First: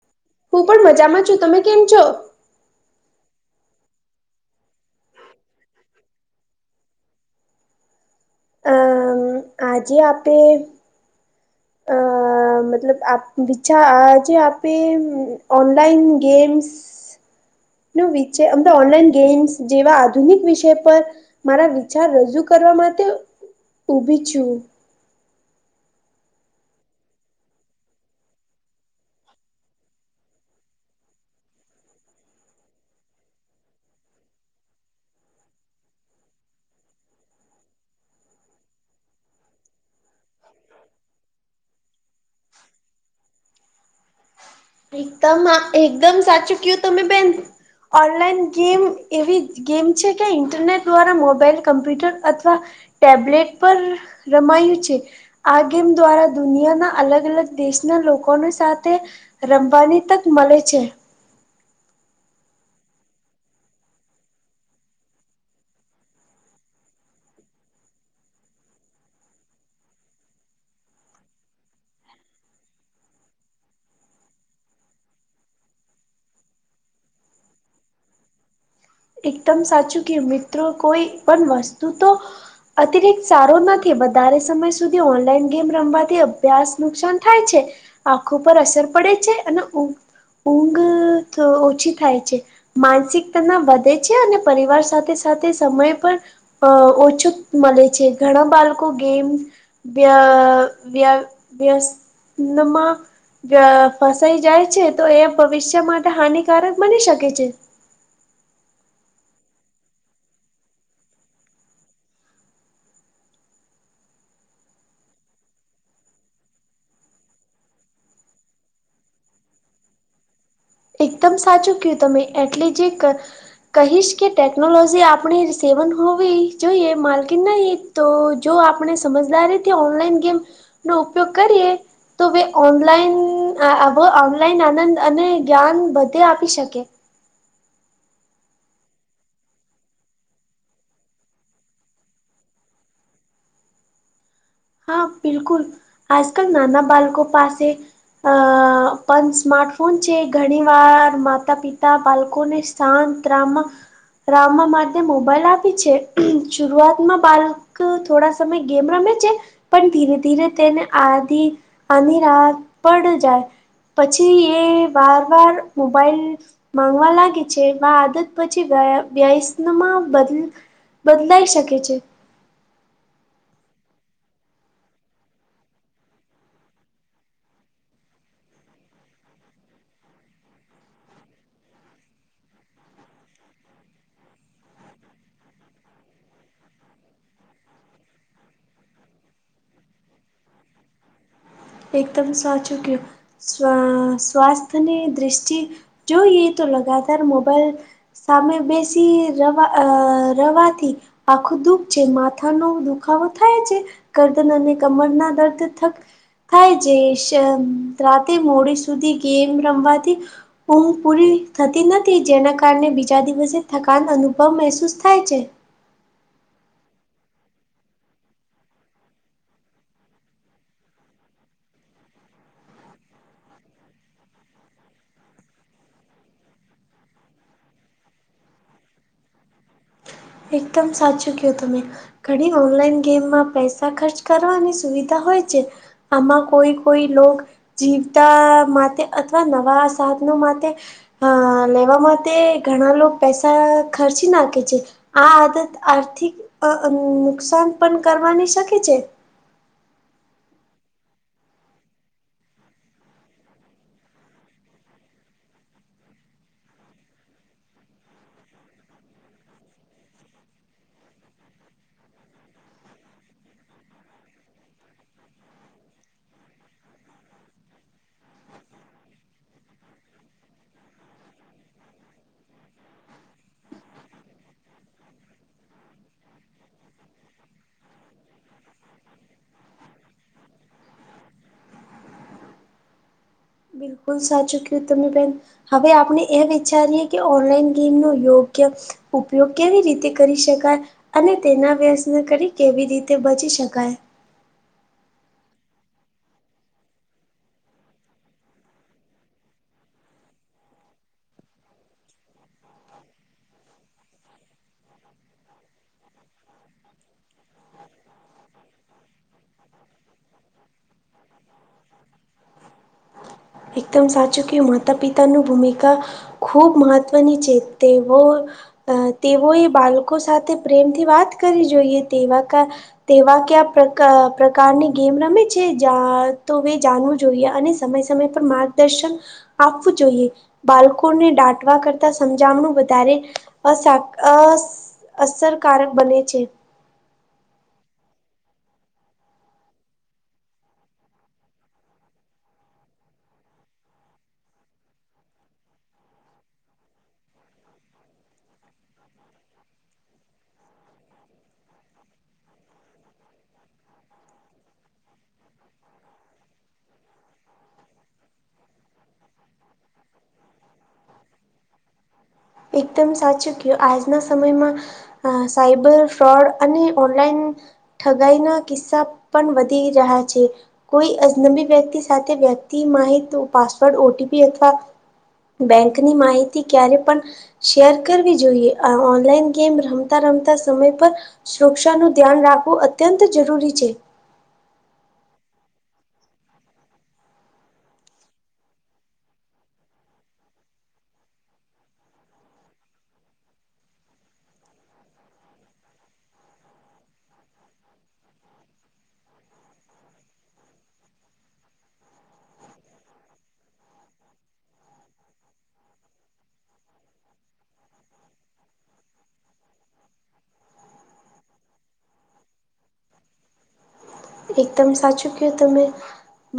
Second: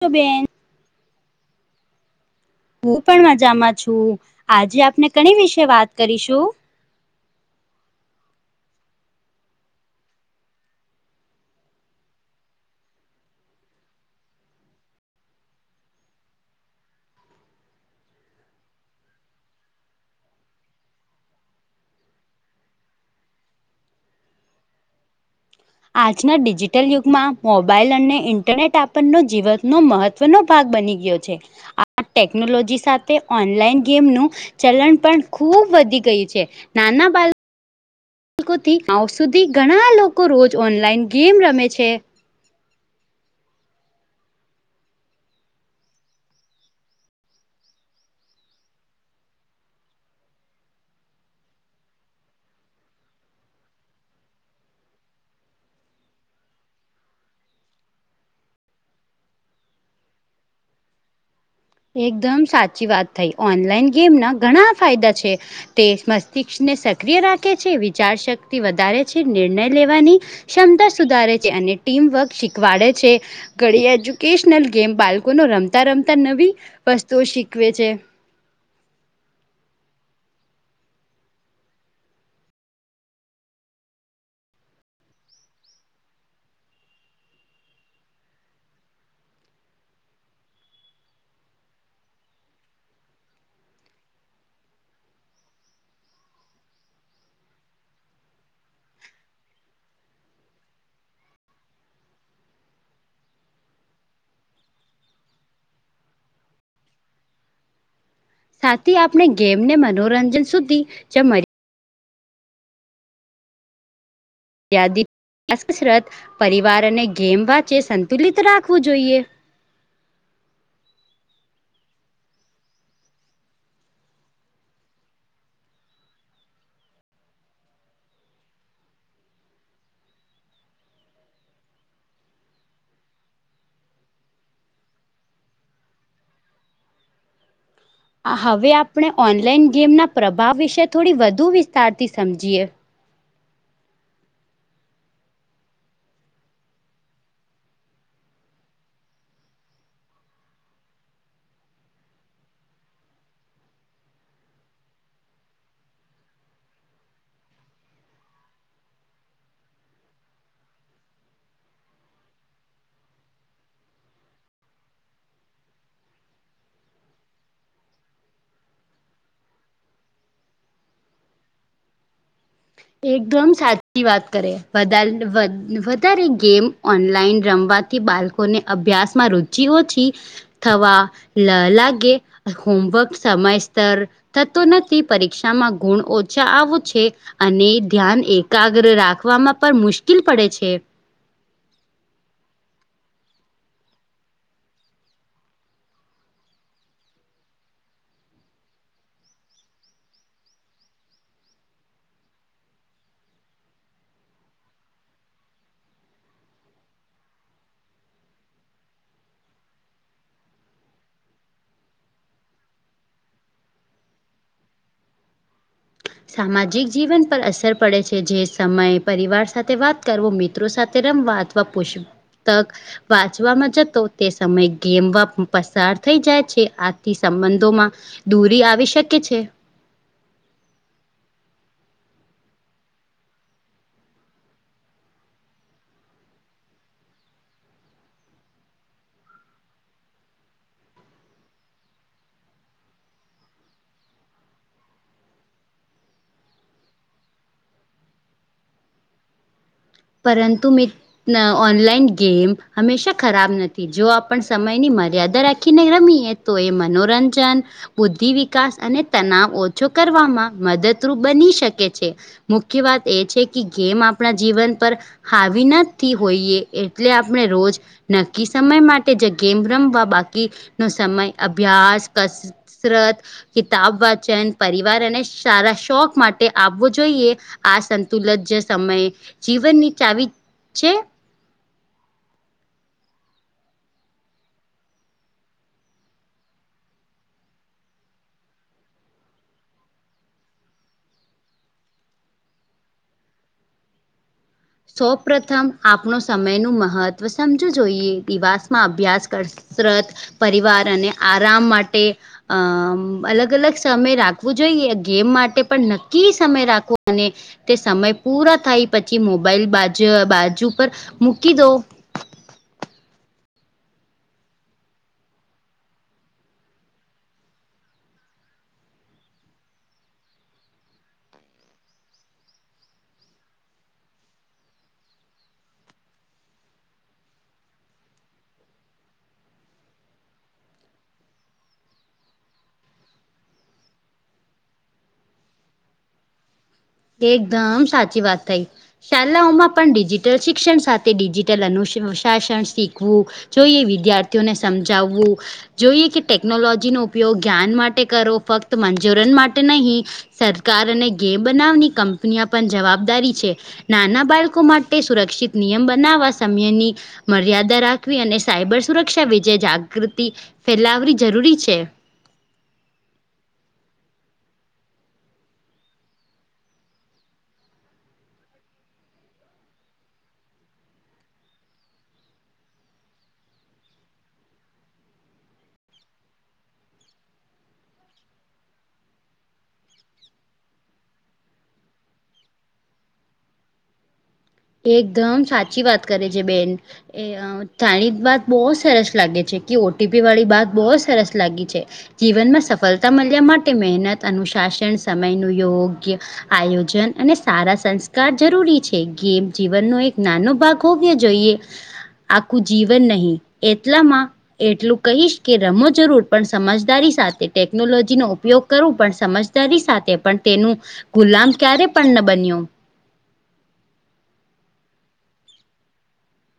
તો બેન. હું પણ મજામાં છું તમે કેમ છો? હું પણ મજામાં છું આજે આપને કણી વિશે વાત કરીશું. અ આજે આપે અ. મતલબ આપ વિછા આજે આપે ઓનલાઈન ગેમ્સ નો વિચે અમણા ઓનલાઈન ગેમ્સ જેવા આધુનિક વિષય પર મારા વિચાર રજૂ કરવા માટે ઉભી છું. આજના ડિજિટલ યુગમાં મોબાઈલ અને ઇન્ટરનેટ આપણનો જીવનનું મહત્ત્વ મહત્વ નો ભાગ બની ગયો છે આ ટેકનોલોજી સાથે ઓનલાઈન ગેમ નુ ચલણ પણ ખુબ વધી ગયું છે નાના બાળ કો થી આવ સુધી ધણા લોકો રોજ ઓનલાઈન ગેમ રમે છે. એકદમ આ એકદમ સાચું કયું તમે બેન. ઓનલાઈન ગેમ એવી ગેમ છે કે ઇન્ટરનેટ દ્વારા મોબાઈલ કમ્પ્યુટર અથવા ટેબલેટ પર રમાયું છે. આ ગેમ દ્વારા દુનિયાના અલગ અલગ દેશના લોકોને સાથે રમવાની તક મળે છે. એકદમ સાચી વાત થઈ ઓનલાઈન ગેમ ના ઘણા ફાયદા છે. તે મસ્તિષ્ક ને સક્રિય રાખે છે વિચાર શક્તિ વધારે છે નિર્ણય લેવાની ક્ષમતા સુધારે છે અને ટીમવર્ક શીખવાડે છે. ઘડી એજ્યુકેશનલ ગેમ બાળકો નુ રમતા રમતા નવી વસ્તુઓ શીખવે છે. એકદમ સાચું કે મિત્રો પણ વસ્તુ તો અતિરિક્ત સારો નથી વધારે સમય સુધી ઓનલાઈન ગેમ રમવાથી અભ્યાસ નુકસાન થાય છે. આંખો પર અસર પડે છે અને ઊધ ઊંઘ તો ઓછી થાય છે માનસિકતાના વધ તે છે અને પરિવાર સાથે સાથે સમય પણ અ ઓછું મળે છે ઘણા બાલકો ગેમ વ્યા વ્યા વ્યસનમાં વ્યા ફસાઈ જાય છે તો એ ભવિષ્ય માટે હાનિકારક બની શકે છે. સાથે આપણે ગેમ ને મનોરંજન સુધી જમરી યાદી અ કસરત પરિવારને ગેમ વાંચે સંતુલિત રાખવું જોઈએ. એકદમ સાચું કહ્યું તમે એટલે જે કર. કહીશ કે ટેકનોલોજી આપણી સેવન હોવી જોઈએ માલકિન નહિ તો જો આપણે સમજદારી થી ઓનલાઈન ગેમ નો ઉપયોગ કરીએ તો વે ઓનલાઈન અ અવ ઓનલાઈન આનંદ અને જ્ઞાન બધે આપી શકે. આ હવે આપણે ઓનલાઈન ગેમના પ્રભાવ વિશે થોડી વધુ વિસ્તારથી સમજીએ હા બિલકુલ આજ કલ નાના બળકો પાસે અ પણ સ્માર્ટફોન છે ઘણી વાર માતા પિતા બાળકોને શાંત રામા રામા માટે મોબાઈલ આપી છે શરૂઆતમાં બાળ કઉ થોડા સમય ગેમ રમે છે. પણ ધીરે ધીરે તેને આધ આની રાહ પડ જાય પછી એ વાર વાર મોબાઈલ માંગવા લાગે છે આદત પછી વય વ્યયસનમાં બદ બદલાઈ શકે છે. એકદમ સાચી વાત કરે વધારે વધારે ગેમ ઓનલાઈન રમવાથી બાળકોને અભ્યાસ માં રુચિ ઓછી થવા લ લાગે હોમવર્ક સમયસર થતો નથી પરીક્ષામાં ગુણ ઓછા આવું છે અને ધ્યાન એકાગ્ર રાખવામાં પણ મુશ્કેલ પડે છે. એકદમ સાચુ કોય સ્વા સ્વાસ્થની દ્રષ્ટિ જોઈએ તો લગાતાર મોબાઈલ સામે બેસી રવા રેવાથી આખું દુઃખ છે માથાનો દુખાવો થાય છે ગરદન અને કમરના દર્દ થક થાય જે રાતે મોડી સુધી ગેમ રમવાથી ઊંઘ પૂરી થતી નથી જેના કારણે બીજા દિવસે થકાન અનુભવ મહેસૂસ થાય છે સામાજિક જીવન પર અસર પડે છે જે સમયે પરિવાર સાથે વાત કરવો મિત્રો સાથે રમવાત પુસ્તક વાંચવામાં જતો તે સમય ગેમવા પસાર થઈ જાય છે આથી સંબંધોમાં દૂરી આવી શકે છે એકદમ સાચું કોય તમે ઘડી ઓનલાઈન ગેમમાં પૈસા ખર્ચ કરવાની સુવિધા હોય છે આમાં કોઈ કોઈ લોગ જીવતા માટે અથવા નવા સાધનો માટે હ લેવા માટે ઘણા લોકો પૈસા ખર્ચી નાખે છે. આ આદત આર્થિક અ નુકસાન પણ કરવાની શકે છે પરંતુ મિત્ર ઓનલાઈન ગેમ હંમેશા ખરાબ નથી જો આપ સમયની મર્યાદા રાખીને રમીએ તો એ મનોરંજન બુદ્ધિ વિકાસ અને તનાવ ઓછો કરવામાં મદદરૂપ બની શકે છે. મુખ્ય વાત એ છે કે ગેમ આપણા જીવન પર હાવી નાથી હોઈએ એટલે આપણે રોજ નક્કી સમય માટે જે ગેમ રમવા બાકીનો સમય અભ્યાસ કસરત કિતાબ વાચન પરિવાર અને સારા શોખ માટે આવવો જોઈએ આ સંતુલન જ સમયે જીવન ની ચાવી છે બિલકુલ સાચું કયું તમે બેન હવે આપણે એ વિચારીએ કે ઓનલાઈન ગેમ નો યોગ્ય ઉપયોગ કેવી રીતે કરી શકાય અને તેના વ્યસને કરી કેવી રીતે બચી શકાય સૌ પ્રથમ આપણો સમય નું મહત્વ સમજવું જોઈએ દીવાસ માં અભ્યાસ કરશે કસરત પરિવાર અને આરામ માટે અમ અલગ અલગ સમય રાખવું જોઈએ ગેમ માટે પણ નક્કી સમય રાખવો અને તે સમય પૂરા થાય પછી મોબાઈલ બાજુ બાજુ પર મૂકી દો [inaudible] એકદમ સાચું કે માતા પિતાનું ભૂમિકા ખૂબ મહત્ત્વની છે તેઓ અ તેઓએ બાળકો સાથે પ્રેમથી વાત કરવી જોઈએ તેવા કા તેવા ક્યા પ્રકા પ્રકારની ગેમ રમે છે તો જાણવું જોઈએ અને સમય સમય પર માર્ગદર્શન આપવું જોઈએ. બાળકોને દાટવા કરતા, સમજામણું વધારે અ અ અસરકારક બને છે. એકદમ સાચી વાત થઈ. શાળાઓમાં પણ ડિજિટલ શિક્ષણ સાથે ડિજિટલ અનુશાસન શીખવું. જોઈએ, તો એ વિદ્યાર્થીઓને સમજાવવું. જોઈએ કે ટેકનોલોજીનો ઉપયોગ જ્ઞાન માટે કરો, ફક્ત મંનોરંજન માટે નહીં. સરકાર અને ગે બનાવની કંપની પણ જવાબદારી છે. નાના બાળકો માટે સુરક્ષિત નિયમ બનાવવા સમયની મર્યાદા રાખવી અને સાયબર સુરક્ષા વિજે જાગૃતિ ફેલાવવી જરૂરી છે. એકદમ સાચું કયું આજના સમયમાં અ સાઈબર ફ્રોડ અને ઓનલાઈન ઠગાઈ ના કિસ્સા પણ વધી રહ્યા છે. કોઈ અજનબી વ્યક્તિ સાથે, વ્યક્તિ માહિતી પાસવર્ડ ઓટીપી અથવા બેંકની માહિતી ક્યારે પણ શેર કરવી જોઈએ આ ઓનલાઈન ગેમ રમતા રમતા સમય પર સુરક્ષાનું ધ્યાન રાખવું અત્યંત જરૂરી છે. એકદમ સાચી વાત કરે છે બેન એ અ જાણી વાત બહુ સરસ લાગે છે કે ઓટીપી વાળી વાત બહુ સરસ લાગી છે. જીવનમાં સફળતા મળ્યા માટે મહેનત અનુશાસન સમયનનું યોગ્ય આયોજન અને સારા સંસ્કાર જરૂરી છે ગેમ જીવનનો એક નાનો ભાગ હોવ્યો જોઈએ આખું જીવન નહીં એટલામાં એટલું કહીશ કે રમો જરૂર પણ સમજદારી સાથે ટેકનોલોજીનો ઉપયોગ કરું પણ સમજદારી સાથે પણ તેનું ગુલામ ક્યારે પણ ન બન્યો. એકદમ સાચું કીધું તમે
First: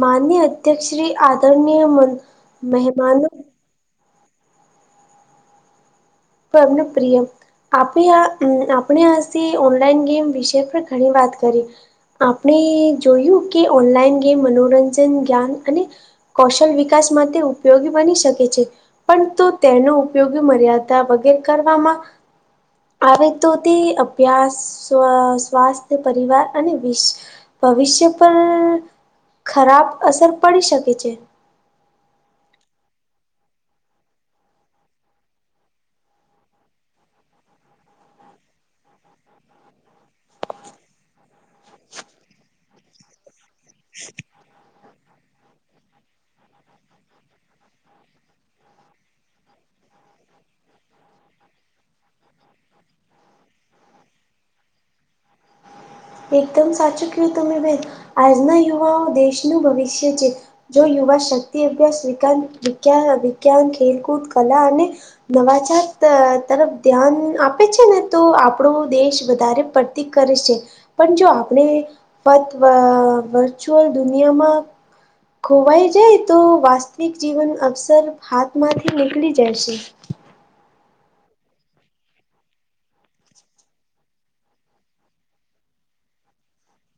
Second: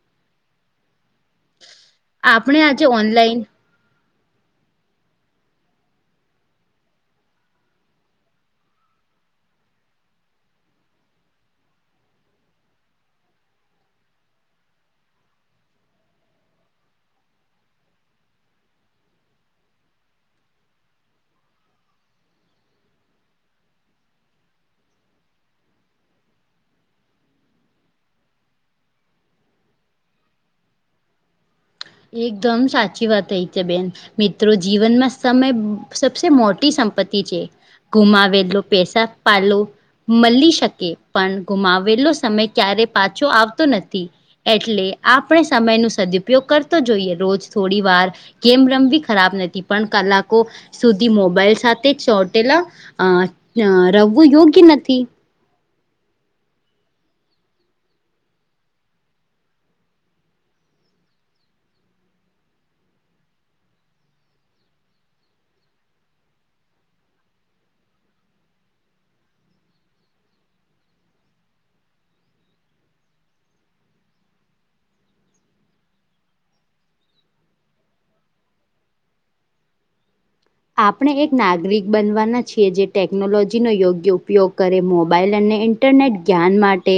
માન્ય અધ્યક્ષ શ્રી આદરણીય મ આપણે આજે મહેમાનો ઓનલાઈન ઘરનું પ્રિય આપણે, આપણે આસે ઓનલાઈન ગેમ વિષ પર ઘણી વાત કરી. આપણે જોયું કે ઓનલાઈન ગેમ, મનોરંજન જ્ઞાન અને કૌશલ વિકાસ માટે ઉપયોગી બની શકે છે, પણ તો તેનો ઉપયોગી મર્યાદા ના વગેરે કરવામાં આવે તો, તે અભ્યાસ, સ્વાસ્થ્ય પરિવાર અને વિશ ભવિષ્ય પર ખરાબ અસર પડી શકે છે. એકદમ સાચી વાત થઈ છે, બેન. મિત્રો જીવનમાં સમય સબસે મોટી સંપત્તિ છે. ગુમાવેલું પેસા પાલું મળી શકે, પણ ગુમાવેલો સમય ક્યારે પાછો આવતો નથી. એટલે આપણે સમયનો સદઉપયોગ કર જોઈએ તો રોજ થોડી ગેમ રમબી ખરાબ નથી, પણ કલાકો સુધી મોબાઈલ સાથે ચોટેલા, અ રમવું યોગ્ય નથી. એકદમ સાચું કીધુ તમે બેન આજના યુવાઓ દેશનું ભવિષ્ય છે. જો યુવા શક્તિ અભ્યાસ વિકંત વિજ્ઞાન ખેલકૂદ કલા અને નવાજાત ત તરફ ધ્યાન આપે છે ને, તો આપણો દેશ વધારે પ તી કરે છે, પણ જો આપણે પત્વ વર્ચ્યુઅલ દુનિયામાં ખોવાઈ જાય, તો વાસ્તવિક જીવન અક્સર હાથમાંથી નીકળી જાય છે. આપણે એક નાગરિક બનવાના છીએ, જે ટેક્નોલોજી નો યોગ્ય ઉપયોગ કરે. મોબાઈલ અને ઈન્ ટરનેટ જ્ઞાન માટે,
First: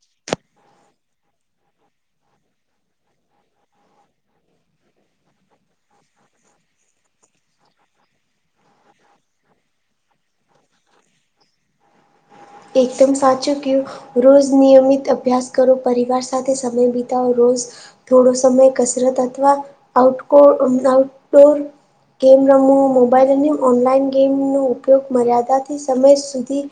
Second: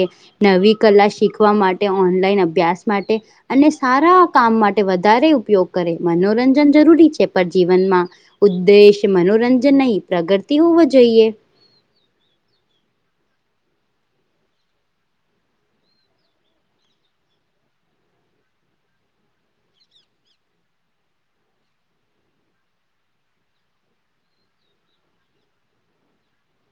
નવી કલા શીખવા, માટે ઓનલાઈન અભ્યાસ માટે અને સારાં કામ માટે વધારે ઉપયોગ કરે મનોરંજન જરૂરી છે, પર જીવનમાં ઉદ્દેશ મનોરંજન નહીં, પ્રગરતિ હોવો જોઈએ. એકદમ સાચું કીયું. રોઝ નિયમિત અભ્યાસ કરો, પરિવાર સાથે સમય બિતાવો રોઝ થોડો સમય કસરત અથવા આઉટકો અમ આઉટડોર ગેમ રમો, મોબાઈલ અને ઓનલાઈન ગેમનો ઉપયોગ મર્યાદાથી સમય સુધી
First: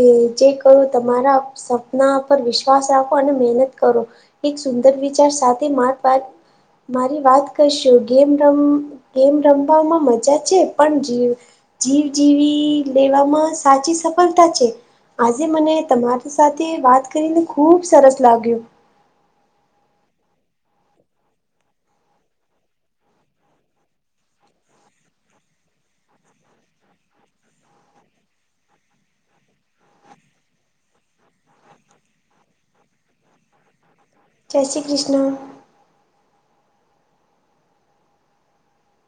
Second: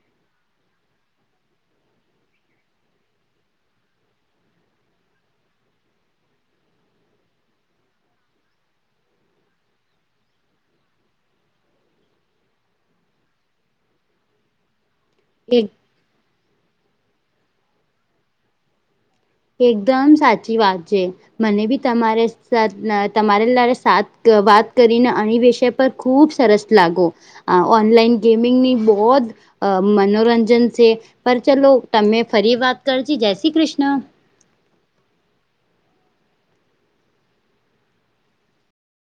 એ જે કયો તમારા અપ સપના પર વિશ્વાસ રાખો અને મેનત કરો. એક સુંદર વિચાર સાથે માત વાત મારી વાત કયશુ, ગેમ રમ ગેમ રમવામાં મજા છે પણ જી જીવ જીવી લેવામાં સાચી સફલતા છે. આજે મને તમારી સાથે વાત કરીને ખુબ સરસ લાગ્યું. એકદમ સાચી વાત છે. મને બી તમારે સાત ના તમારે લારે સાત વાત કરીને અણી વિશે પર ખૂબ સરસ લાગો, આ ઓનલાઈન ગેમિંગની બોદ અ મનોરંજન છે, પર ચલો તમે ફરી વાત કરજી. જય શ્રી ક્રિષ્ન. જય શ્રી ક્રિષ્ન.